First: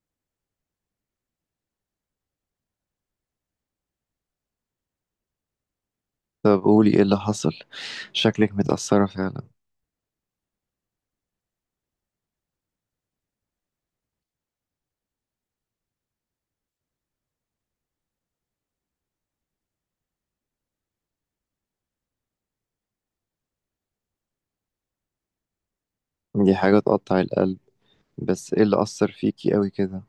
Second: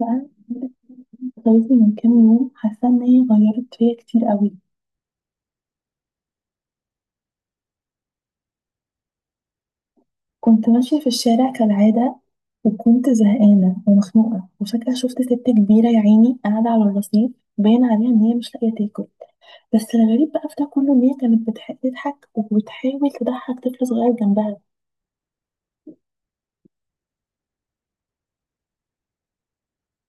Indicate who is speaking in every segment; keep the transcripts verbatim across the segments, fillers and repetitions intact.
Speaker 1: بقى غيرتني من كام يوم، حاسة إن هي غيرت فيا كتير قوي.
Speaker 2: طب قولي ايه اللي حصل. شكلك متأثرة فعلا.
Speaker 1: كنت ماشية في الشارع كالعادة، وكنت زهقانة ومخنوقة، وفجأة شفت ست كبيرة يا عيني قاعدة على الرصيف، باين عليها إن هي مش لاقية تاكل. بس الغريب بقى في ده كله إن هي كانت بتح- بتضحك وبتحاول تضحك طفل صغير جنبها.
Speaker 2: دي حاجة تقطع القلب، بس ايه اللي أثر فيكي قوي كده؟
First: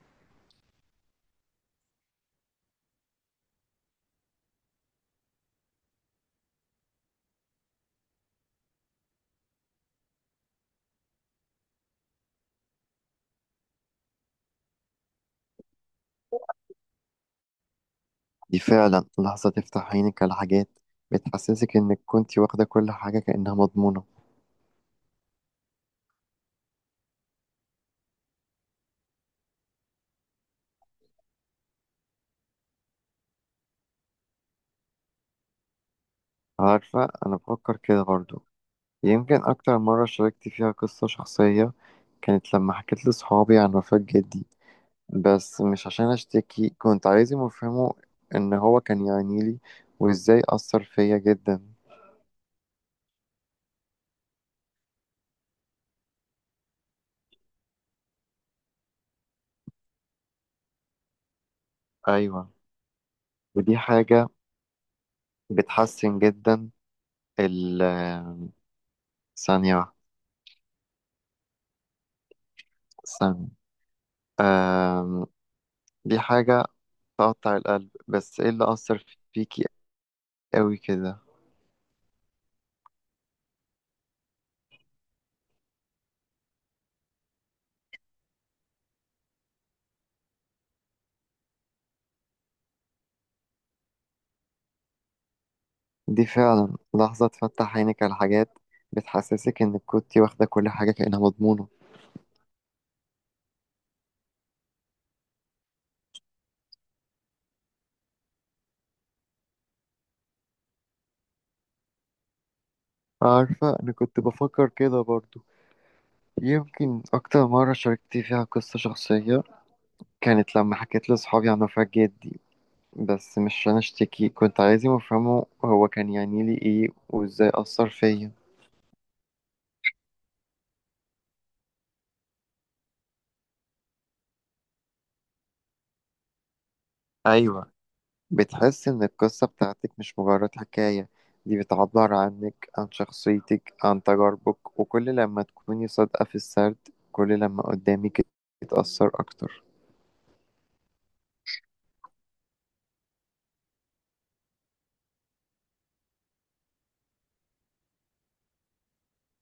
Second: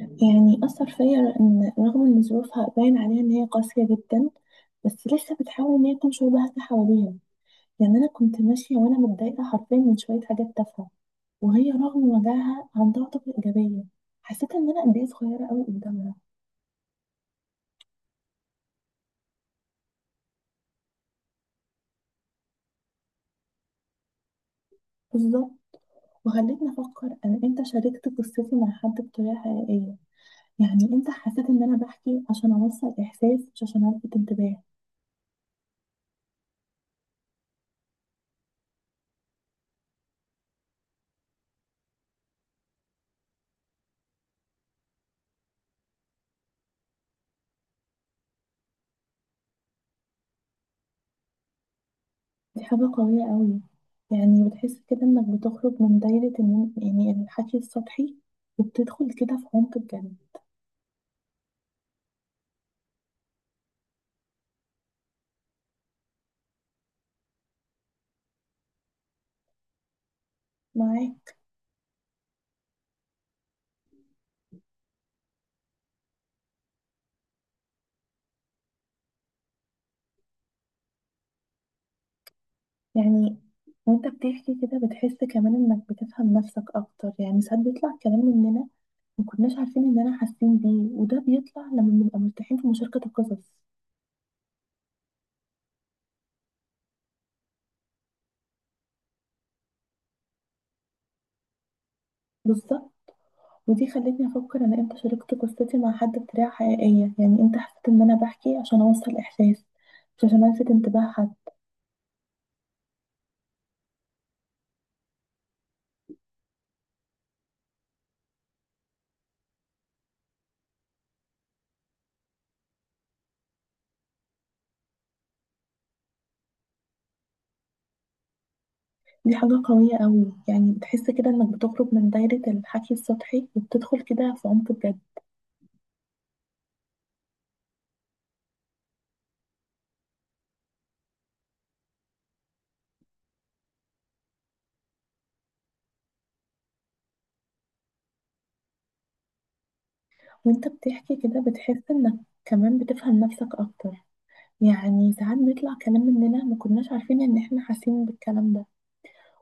Speaker 1: يعني أثر فيا إن رغم إن ظروفها باين عليها إن هي قاسية جدا، بس لسه بتحاول إن هي تنشر بهجة حواليها. يعني أنا كنت ماشية وأنا متضايقة حرفيا من شوية حاجات تافهة، وهي رغم وجعها عندها طاقة إيجابية. حسيت إن أنا قد إيه صغيرة أوي قدامها.
Speaker 2: دي فعلا لحظة تفتح عينك على حاجات، بتحسسك انك كنتي واخدة كل حاجة كأنها مضمونة.
Speaker 1: بالظبط، وخلتني أفكر أنا إمتى شاركت قصتي مع حد بطريقة حقيقية. يعني إمتى حسيت إن أنا بحكي عشان أوصل إحساس، مش عشان ألفت انتباه.
Speaker 2: عارفة انا بفكر كده برضو. يمكن اكتر مرة شاركت فيها قصة شخصية كانت لما حكيت لصحابي عن وفاة جدي، بس مش عشان اشتكي، كنت عايزهم يفهموا ان هو كان يعنيلي وازاي أثر فيا جدا.
Speaker 1: دي حاجة قوية أوي، يعني بتحس كده إنك بتخرج من دايرة إن يعني الحكي السطحي، وبتدخل كده في عمق بجد.
Speaker 2: ايوه، ودي حاجة بتحسن جدا. ال ثانية واحدة
Speaker 1: معاك.
Speaker 2: ثانية آم، دي حاجة تقطع القلب، بس ايه اللي أثر فيكي قوي كده؟
Speaker 1: يعني وانت بتحكي كده بتحس كمان انك بتفهم نفسك اكتر، يعني ساعات بيطلع كلام مننا ما كناش عارفين اننا حاسين بيه، وده بيطلع لما بنبقى مرتاحين في مشاركة القصص.
Speaker 2: دي فعلا لحظة تفتح عينك على حاجات، بتحسسك إنك كنت واخدة كل حاجة كأنها مضمونة.
Speaker 1: بالظبط، ودي خلتني افكر انا امتى شاركت قصتي مع حد بطريقة حقيقية. يعني امتى حسيت ان انا بحكي عشان اوصل احساس، مش عشان الفت انتباه حد.
Speaker 2: عارفة أنا كنت بفكر كده برضو. يمكن أكتر مرة شاركت فيها قصة شخصية كانت لما حكيت لأصحابي عن وفاة جدي، بس مش عشان أشتكي، كنت عايزهم يفهموا هو كان يعني لي إيه وإزاي أثر فيا.
Speaker 1: دي حاجة قوية قوي، يعني بتحس كده انك بتخرج من دايرة الحكي السطحي، وبتدخل كده في عمق بجد.
Speaker 2: أيوة، بتحس إن القصة بتاعتك مش مجرد حكاية، دي بتعبر عنك، عن شخصيتك، عن تجاربك، وكل لما تكوني صادقة في السرد كل لما قدامك يتأثر أكتر.
Speaker 1: وانت بتحكي كده بتحس انك كمان بتفهم نفسك اكتر. يعني ساعات بيطلع كلام مننا ما كناش عارفين ان احنا حاسين بالكلام ده،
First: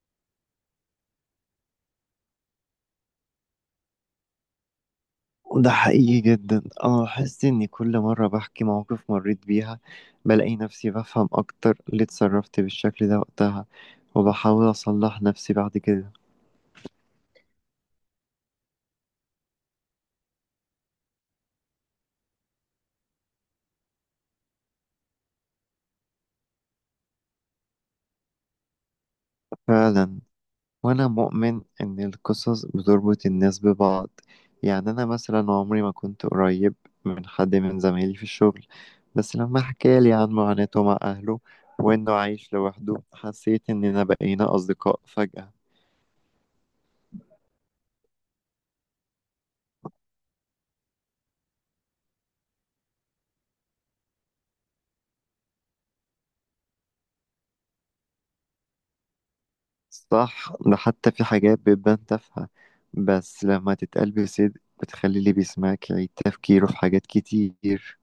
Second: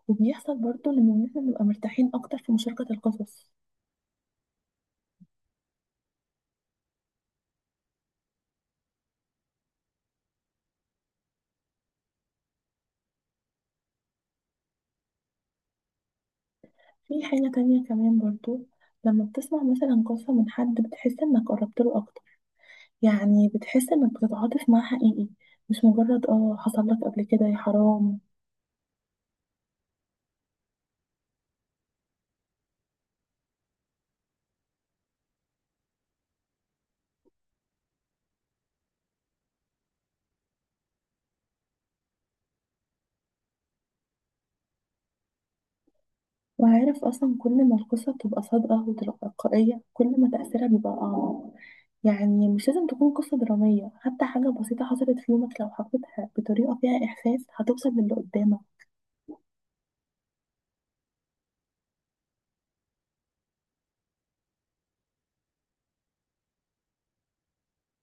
Speaker 1: وبيحصل برضو لما احنا نبقى مرتاحين اكتر في مشاركة القصص.
Speaker 2: ده حقيقي جدا، أنا بحس إني كل مرة بحكي مواقف مريت بيها بلاقي نفسي بفهم أكتر ليه اتصرفت بالشكل ده وقتها، وبحاول أصلح نفسي بعد كده.
Speaker 1: في حاجة تانية كمان برضو، لما بتسمع مثلا قصة من حد بتحس انك قربت له اكتر. يعني بتحس انك بتتعاطف معاه حقيقي، مش مجرد اه حصل لك قبل كده يا حرام.
Speaker 2: فعلا، وأنا مؤمن إن القصص بتربط الناس ببعض. يعني أنا مثلا عمري ما كنت قريب من حد من زمايلي في الشغل، بس لما حكالي عن معاناته مع أهله وإنه عايش لوحده حسيت إننا بقينا أصدقاء فجأة.
Speaker 1: وعارف أصلا، كل ما القصة بتبقى صادقة وتلقائية كل ما تأثيرها بيبقى أعمق. يعني مش لازم تكون قصة درامية، حتى حاجة بسيطة حصلت في يومك لو حكيتها بطريقة فيها إحساس هتوصل للي قدامك.
Speaker 2: صح، ده حتى في حاجات بتبان تافهة، بس لما تتقال بصدق بتخلي اللي بيسمعك يعيد تفكيره في حاجات كتير.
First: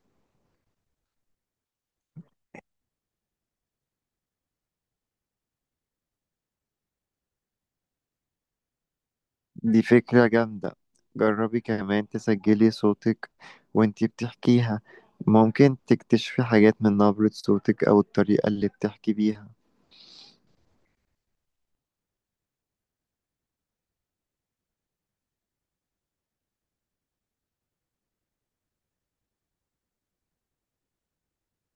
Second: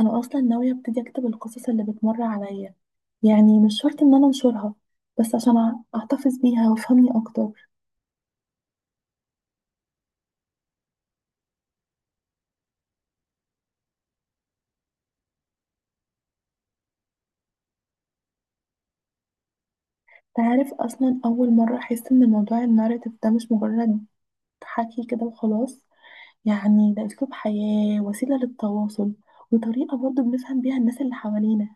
Speaker 1: أنا أصلا ناوية أبتدي أكتب القصص اللي بتمر عليا. يعني مش شرط إن أنا أنشرها، بس عشان أع- أحتفظ بيها وأفهمني أكتر.
Speaker 2: دي فكرة جامدة، جربي كمان تسجلي صوتك وانتي بتحكيها، ممكن تكتشفي حاجات من نبرة صوتك أو الطريقة اللي بتحكي بيها.
Speaker 1: تعرف أصلا أول مرة أحس إن موضوع الناريتيف ده مش مجرد حكي كده وخلاص. يعني ده أسلوب حياة، وسيلة للتواصل، وطريقة برضو بنفهم بيها الناس اللي حوالينا.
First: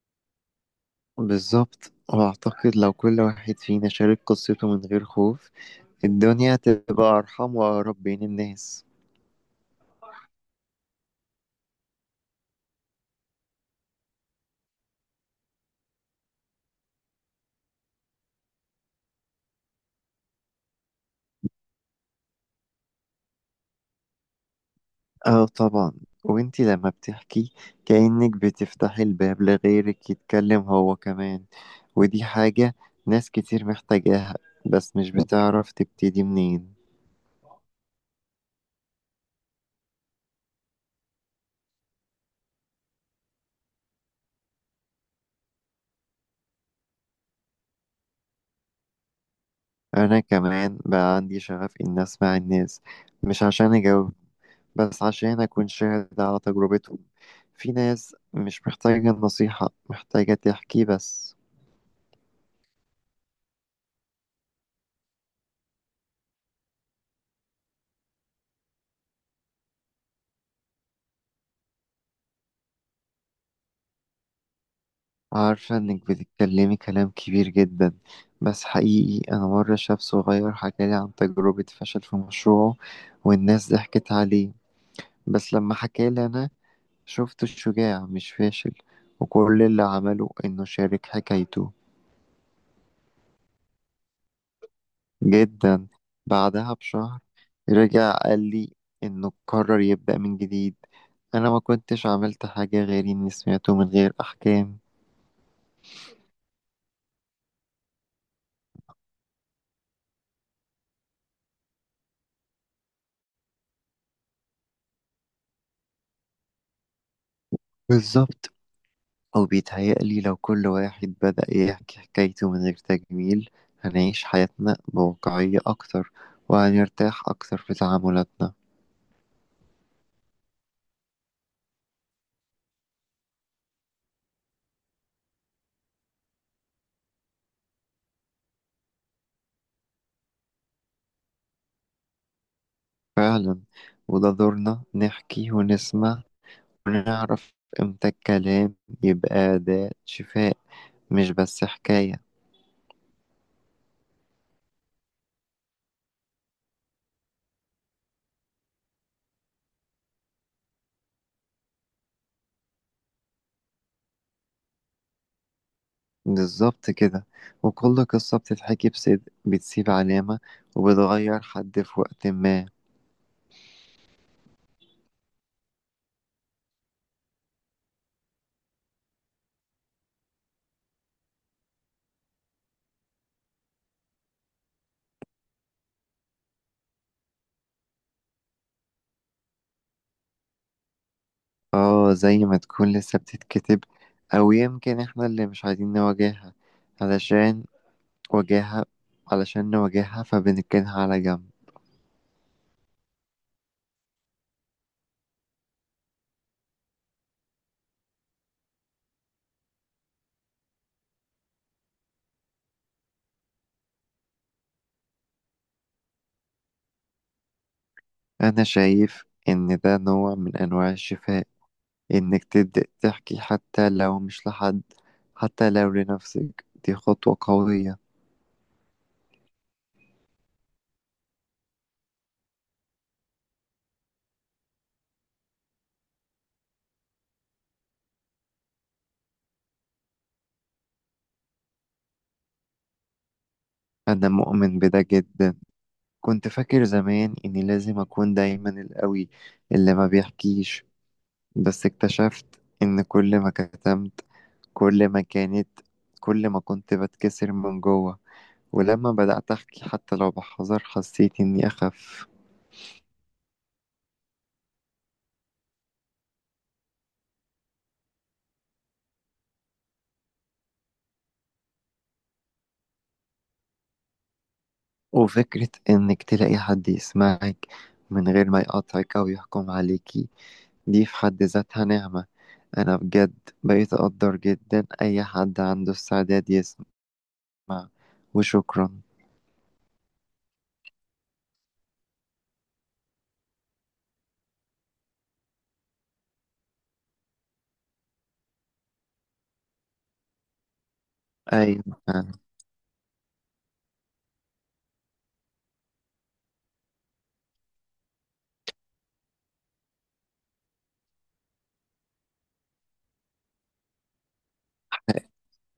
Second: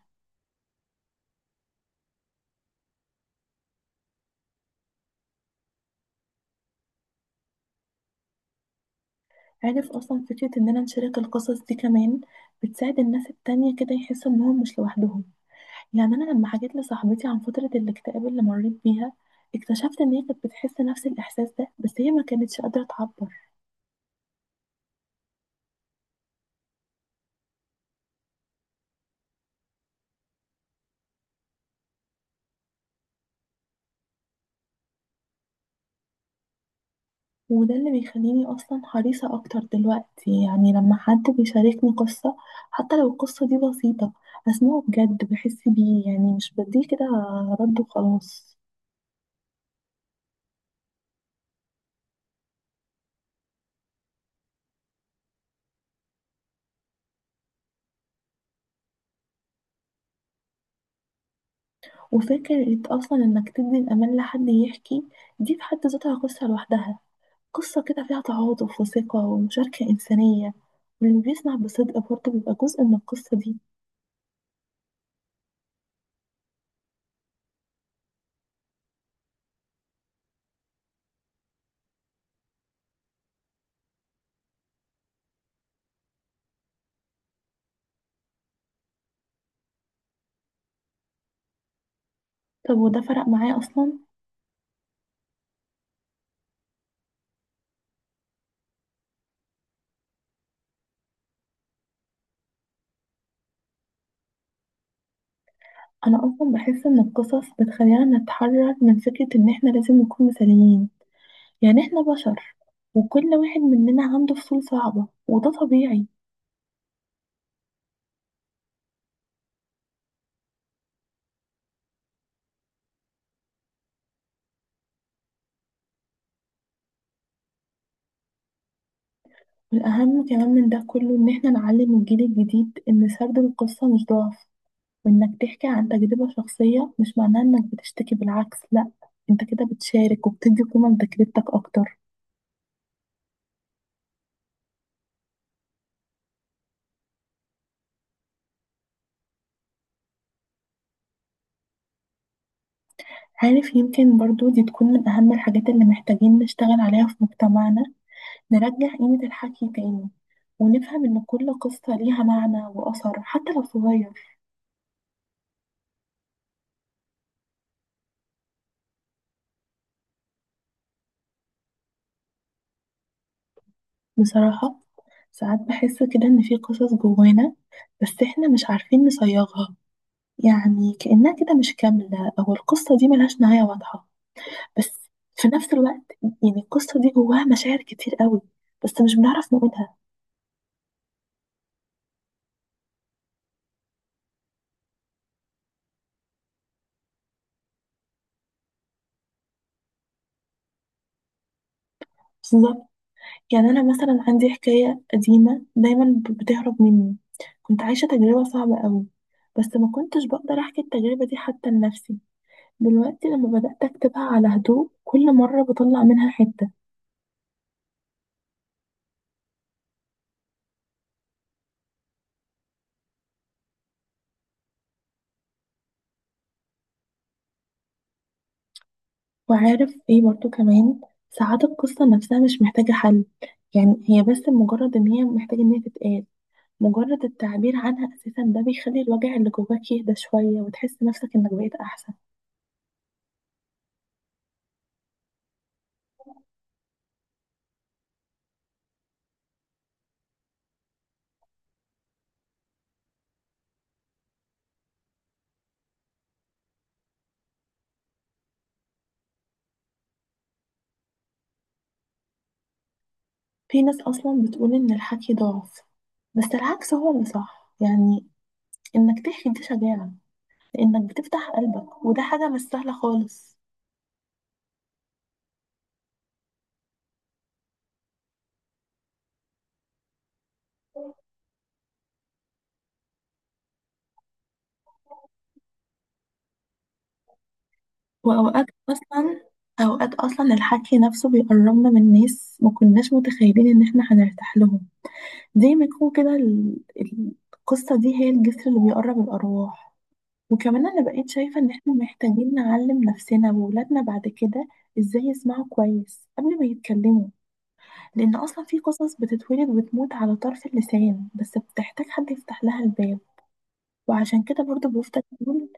Speaker 2: بالظبط، وأعتقد لو كل واحد فينا شارك قصته من غير خوف الدنيا هتبقى أرحم وأقرب بين الناس.
Speaker 1: عارف أصلا فكرة إننا نشارك القصص دي كمان بتساعد الناس التانية كده يحسوا إنهم مش لوحدهم. يعني أنا لما حكيت لصاحبتي عن فترة الاكتئاب اللي مريت بيها، اكتشفت إن هي كانت بتحس نفس الإحساس ده، بس هي ما كانتش قادرة تعبر.
Speaker 2: اه طبعا، وانتي لما بتحكي كأنك بتفتحي الباب لغيرك يتكلم هو كمان، ودي حاجة ناس كتير محتاجاها بس مش بتعرف تبتدي منين.
Speaker 1: وده اللي بيخليني أصلا حريصة أكتر دلوقتي، يعني لما حد بيشاركني قصة حتى لو القصة دي بسيطة، أسمعه بجد، بحس بيه، يعني مش بديه كده رد وخلاص.
Speaker 2: أنا كمان بقى عندي شغف إن أسمع الناس، مش عشان أجاوب، بس عشان أكون شاهد على تجربتهم. في ناس مش محتاجة النصيحة، محتاجة تحكي بس.
Speaker 1: وفكرة أصلا إنك تدي الأمان لحد يحكي، دي في حد ذاتها قصة لوحدها. قصة كده فيها تعاطف وثقة ومشاركة إنسانية، واللي بيسمع بصدق برضه بيبقى جزء من القصة دي.
Speaker 2: عارفة إنك بتتكلمي كلام كبير جدا، بس حقيقي أنا مرة شاب صغير حكالي عن تجربة فشل في مشروعه والناس ضحكت عليه، بس لما حكالي أنا شفته شجاع مش فاشل، وكل اللي عمله إنه شارك حكايته.
Speaker 1: طب وده فرق معايا أصلا.
Speaker 2: جدا، بعدها بشهر رجع قال لي انه قرر يبدأ من جديد. انا ما كنتش عملت حاجة غير اني سمعته من غير احكام.
Speaker 1: أنا أصلا بحس إن القصص بتخلينا نتحرر من فكرة إن إحنا لازم نكون مثاليين. يعني احنا بشر، وكل واحد مننا عنده فصول صعبة، وده طبيعي.
Speaker 2: بالظبط، او بيتهيألي لو كل واحد بدأ يحكي حكايته من غير تجميل هنعيش حياتنا بواقعية اكتر، وهنرتاح اكتر في تعاملاتنا.
Speaker 1: والأهم كمان من ده كله إن احنا نعلم الجيل الجديد إن سرد القصة مش ضعف، وإنك تحكي عن تجربة شخصية مش معناه إنك بتشتكي. بالعكس، لأ، انت كده بتشارك وبتدي قيمة لتجربتك أكتر.
Speaker 2: فعلا، وده دورنا نحكي ونسمع ونعرف امتى الكلام يبقى أداة شفاء مش بس حكاية.
Speaker 1: عارف، يمكن برضو دي تكون من أهم الحاجات اللي محتاجين نشتغل عليها في مجتمعنا. نرجع قيمة الحكي تاني، ونفهم إن كل قصة ليها معنى وأثر حتى لو صغير.
Speaker 2: بالظبط كده، وكل قصة بتتحكي بصدق بتسيب علامة وبتغير حد في وقت ما.
Speaker 1: بصراحة ساعات بحس كده إن في قصص جوانا، بس إحنا مش عارفين نصيغها. يعني كأنها كده مش كاملة، أو القصة دي ملهاش نهاية واضحة. بس في نفس الوقت يعني القصة دي جواها مشاعر كتير قوي، بس مش بنعرف نقولها.
Speaker 2: اه، زي ما تكون لسه بتتكتب، أو يمكن احنا اللي مش عايزين نواجهها. علشان واجهها علشان نواجهها فبنركنها على جنب.
Speaker 1: بالظبط. يعني أنا مثلا عندي حكاية قديمة دايما ب- بتهرب مني. كنت عايشة تجربة صعبة قوي، بس ما كنتش بقدر أحكي التجربة دي حتى لنفسي. دلوقتي لما بدأت أكتبها على هدوء كل مرة بطلع منها حتة.
Speaker 2: أنا شايف إن ده نوع من أنواع الشفاء، إنك تبدأ تحكي حتى لو مش لحد، حتى لو لنفسك دي خطوة قوية.
Speaker 1: وعارف ايه برضو كمان، ساعات القصة نفسها مش محتاجة حل. يعني هي بس مجرد ان هي محتاجة ان هي تتقال. مجرد التعبير عنها اساسا ده بيخلي الوجع اللي جواك يهدى شوية وتحس نفسك انك بقيت احسن.
Speaker 2: أنا مؤمن بده جدا، كنت فاكر زمان إني لازم أكون دايما القوي اللي ما بيحكيش، بس اكتشفت إن كل ما كتمت كل ما كانت كل ما كنت بتكسر من جوه، ولما بدأت أحكي حتى لو بحذر حسيت إني أخف.
Speaker 1: في ناس اصلا بتقول ان الحكي ضعف، بس العكس هو اللي صح. يعني انك تحكي دي شجاعة، لانك بتفتح قلبك وده حاجة مش سهلة خالص.
Speaker 2: وفكرة إنك تلاقي حد يسمعك من غير ما يقاطعك أو يحكم عليكي دي في حد ذاتها نعمة. أنا بجد بقيت أقدر جدا أي حد عنده استعداد يسمع.
Speaker 1: واوقات
Speaker 2: وشكرا.
Speaker 1: اصلا اوقات اصلا الحكي نفسه بيقربنا من ناس ما كناش متخيلين ان احنا هنرتاح لهم. زي ما يكون كده ال- ال- القصة دي هي الجسر اللي بيقرب الأرواح. وكمان أنا بقيت شايفة إن
Speaker 2: أيوة،
Speaker 1: إحنا محتاجين نعلم نفسنا وولادنا بعد كده إزاي يسمعوا كويس قبل ما يتكلموا، لأن أصلا في قصص بتتولد وتموت على طرف اللسان بس بتحتاج حد يفتح لها الباب. وعشان كده برضو بفضل أقول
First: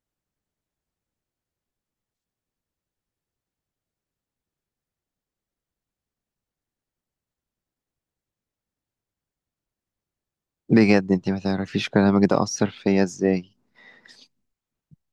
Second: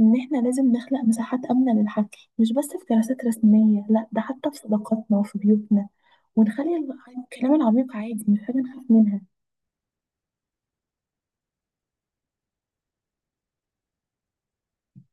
Speaker 1: إن إحنا لازم نخلق مساحات آمنة للحكي، مش بس في جلسات رسمية، لأ ده حتى في صداقاتنا وفي بيوتنا، ونخلي الكلام العميق عادي مش حاجة نخاف منها.
Speaker 2: بجد انت ما تعرفيش كلامك ده أثر فيا ازاي.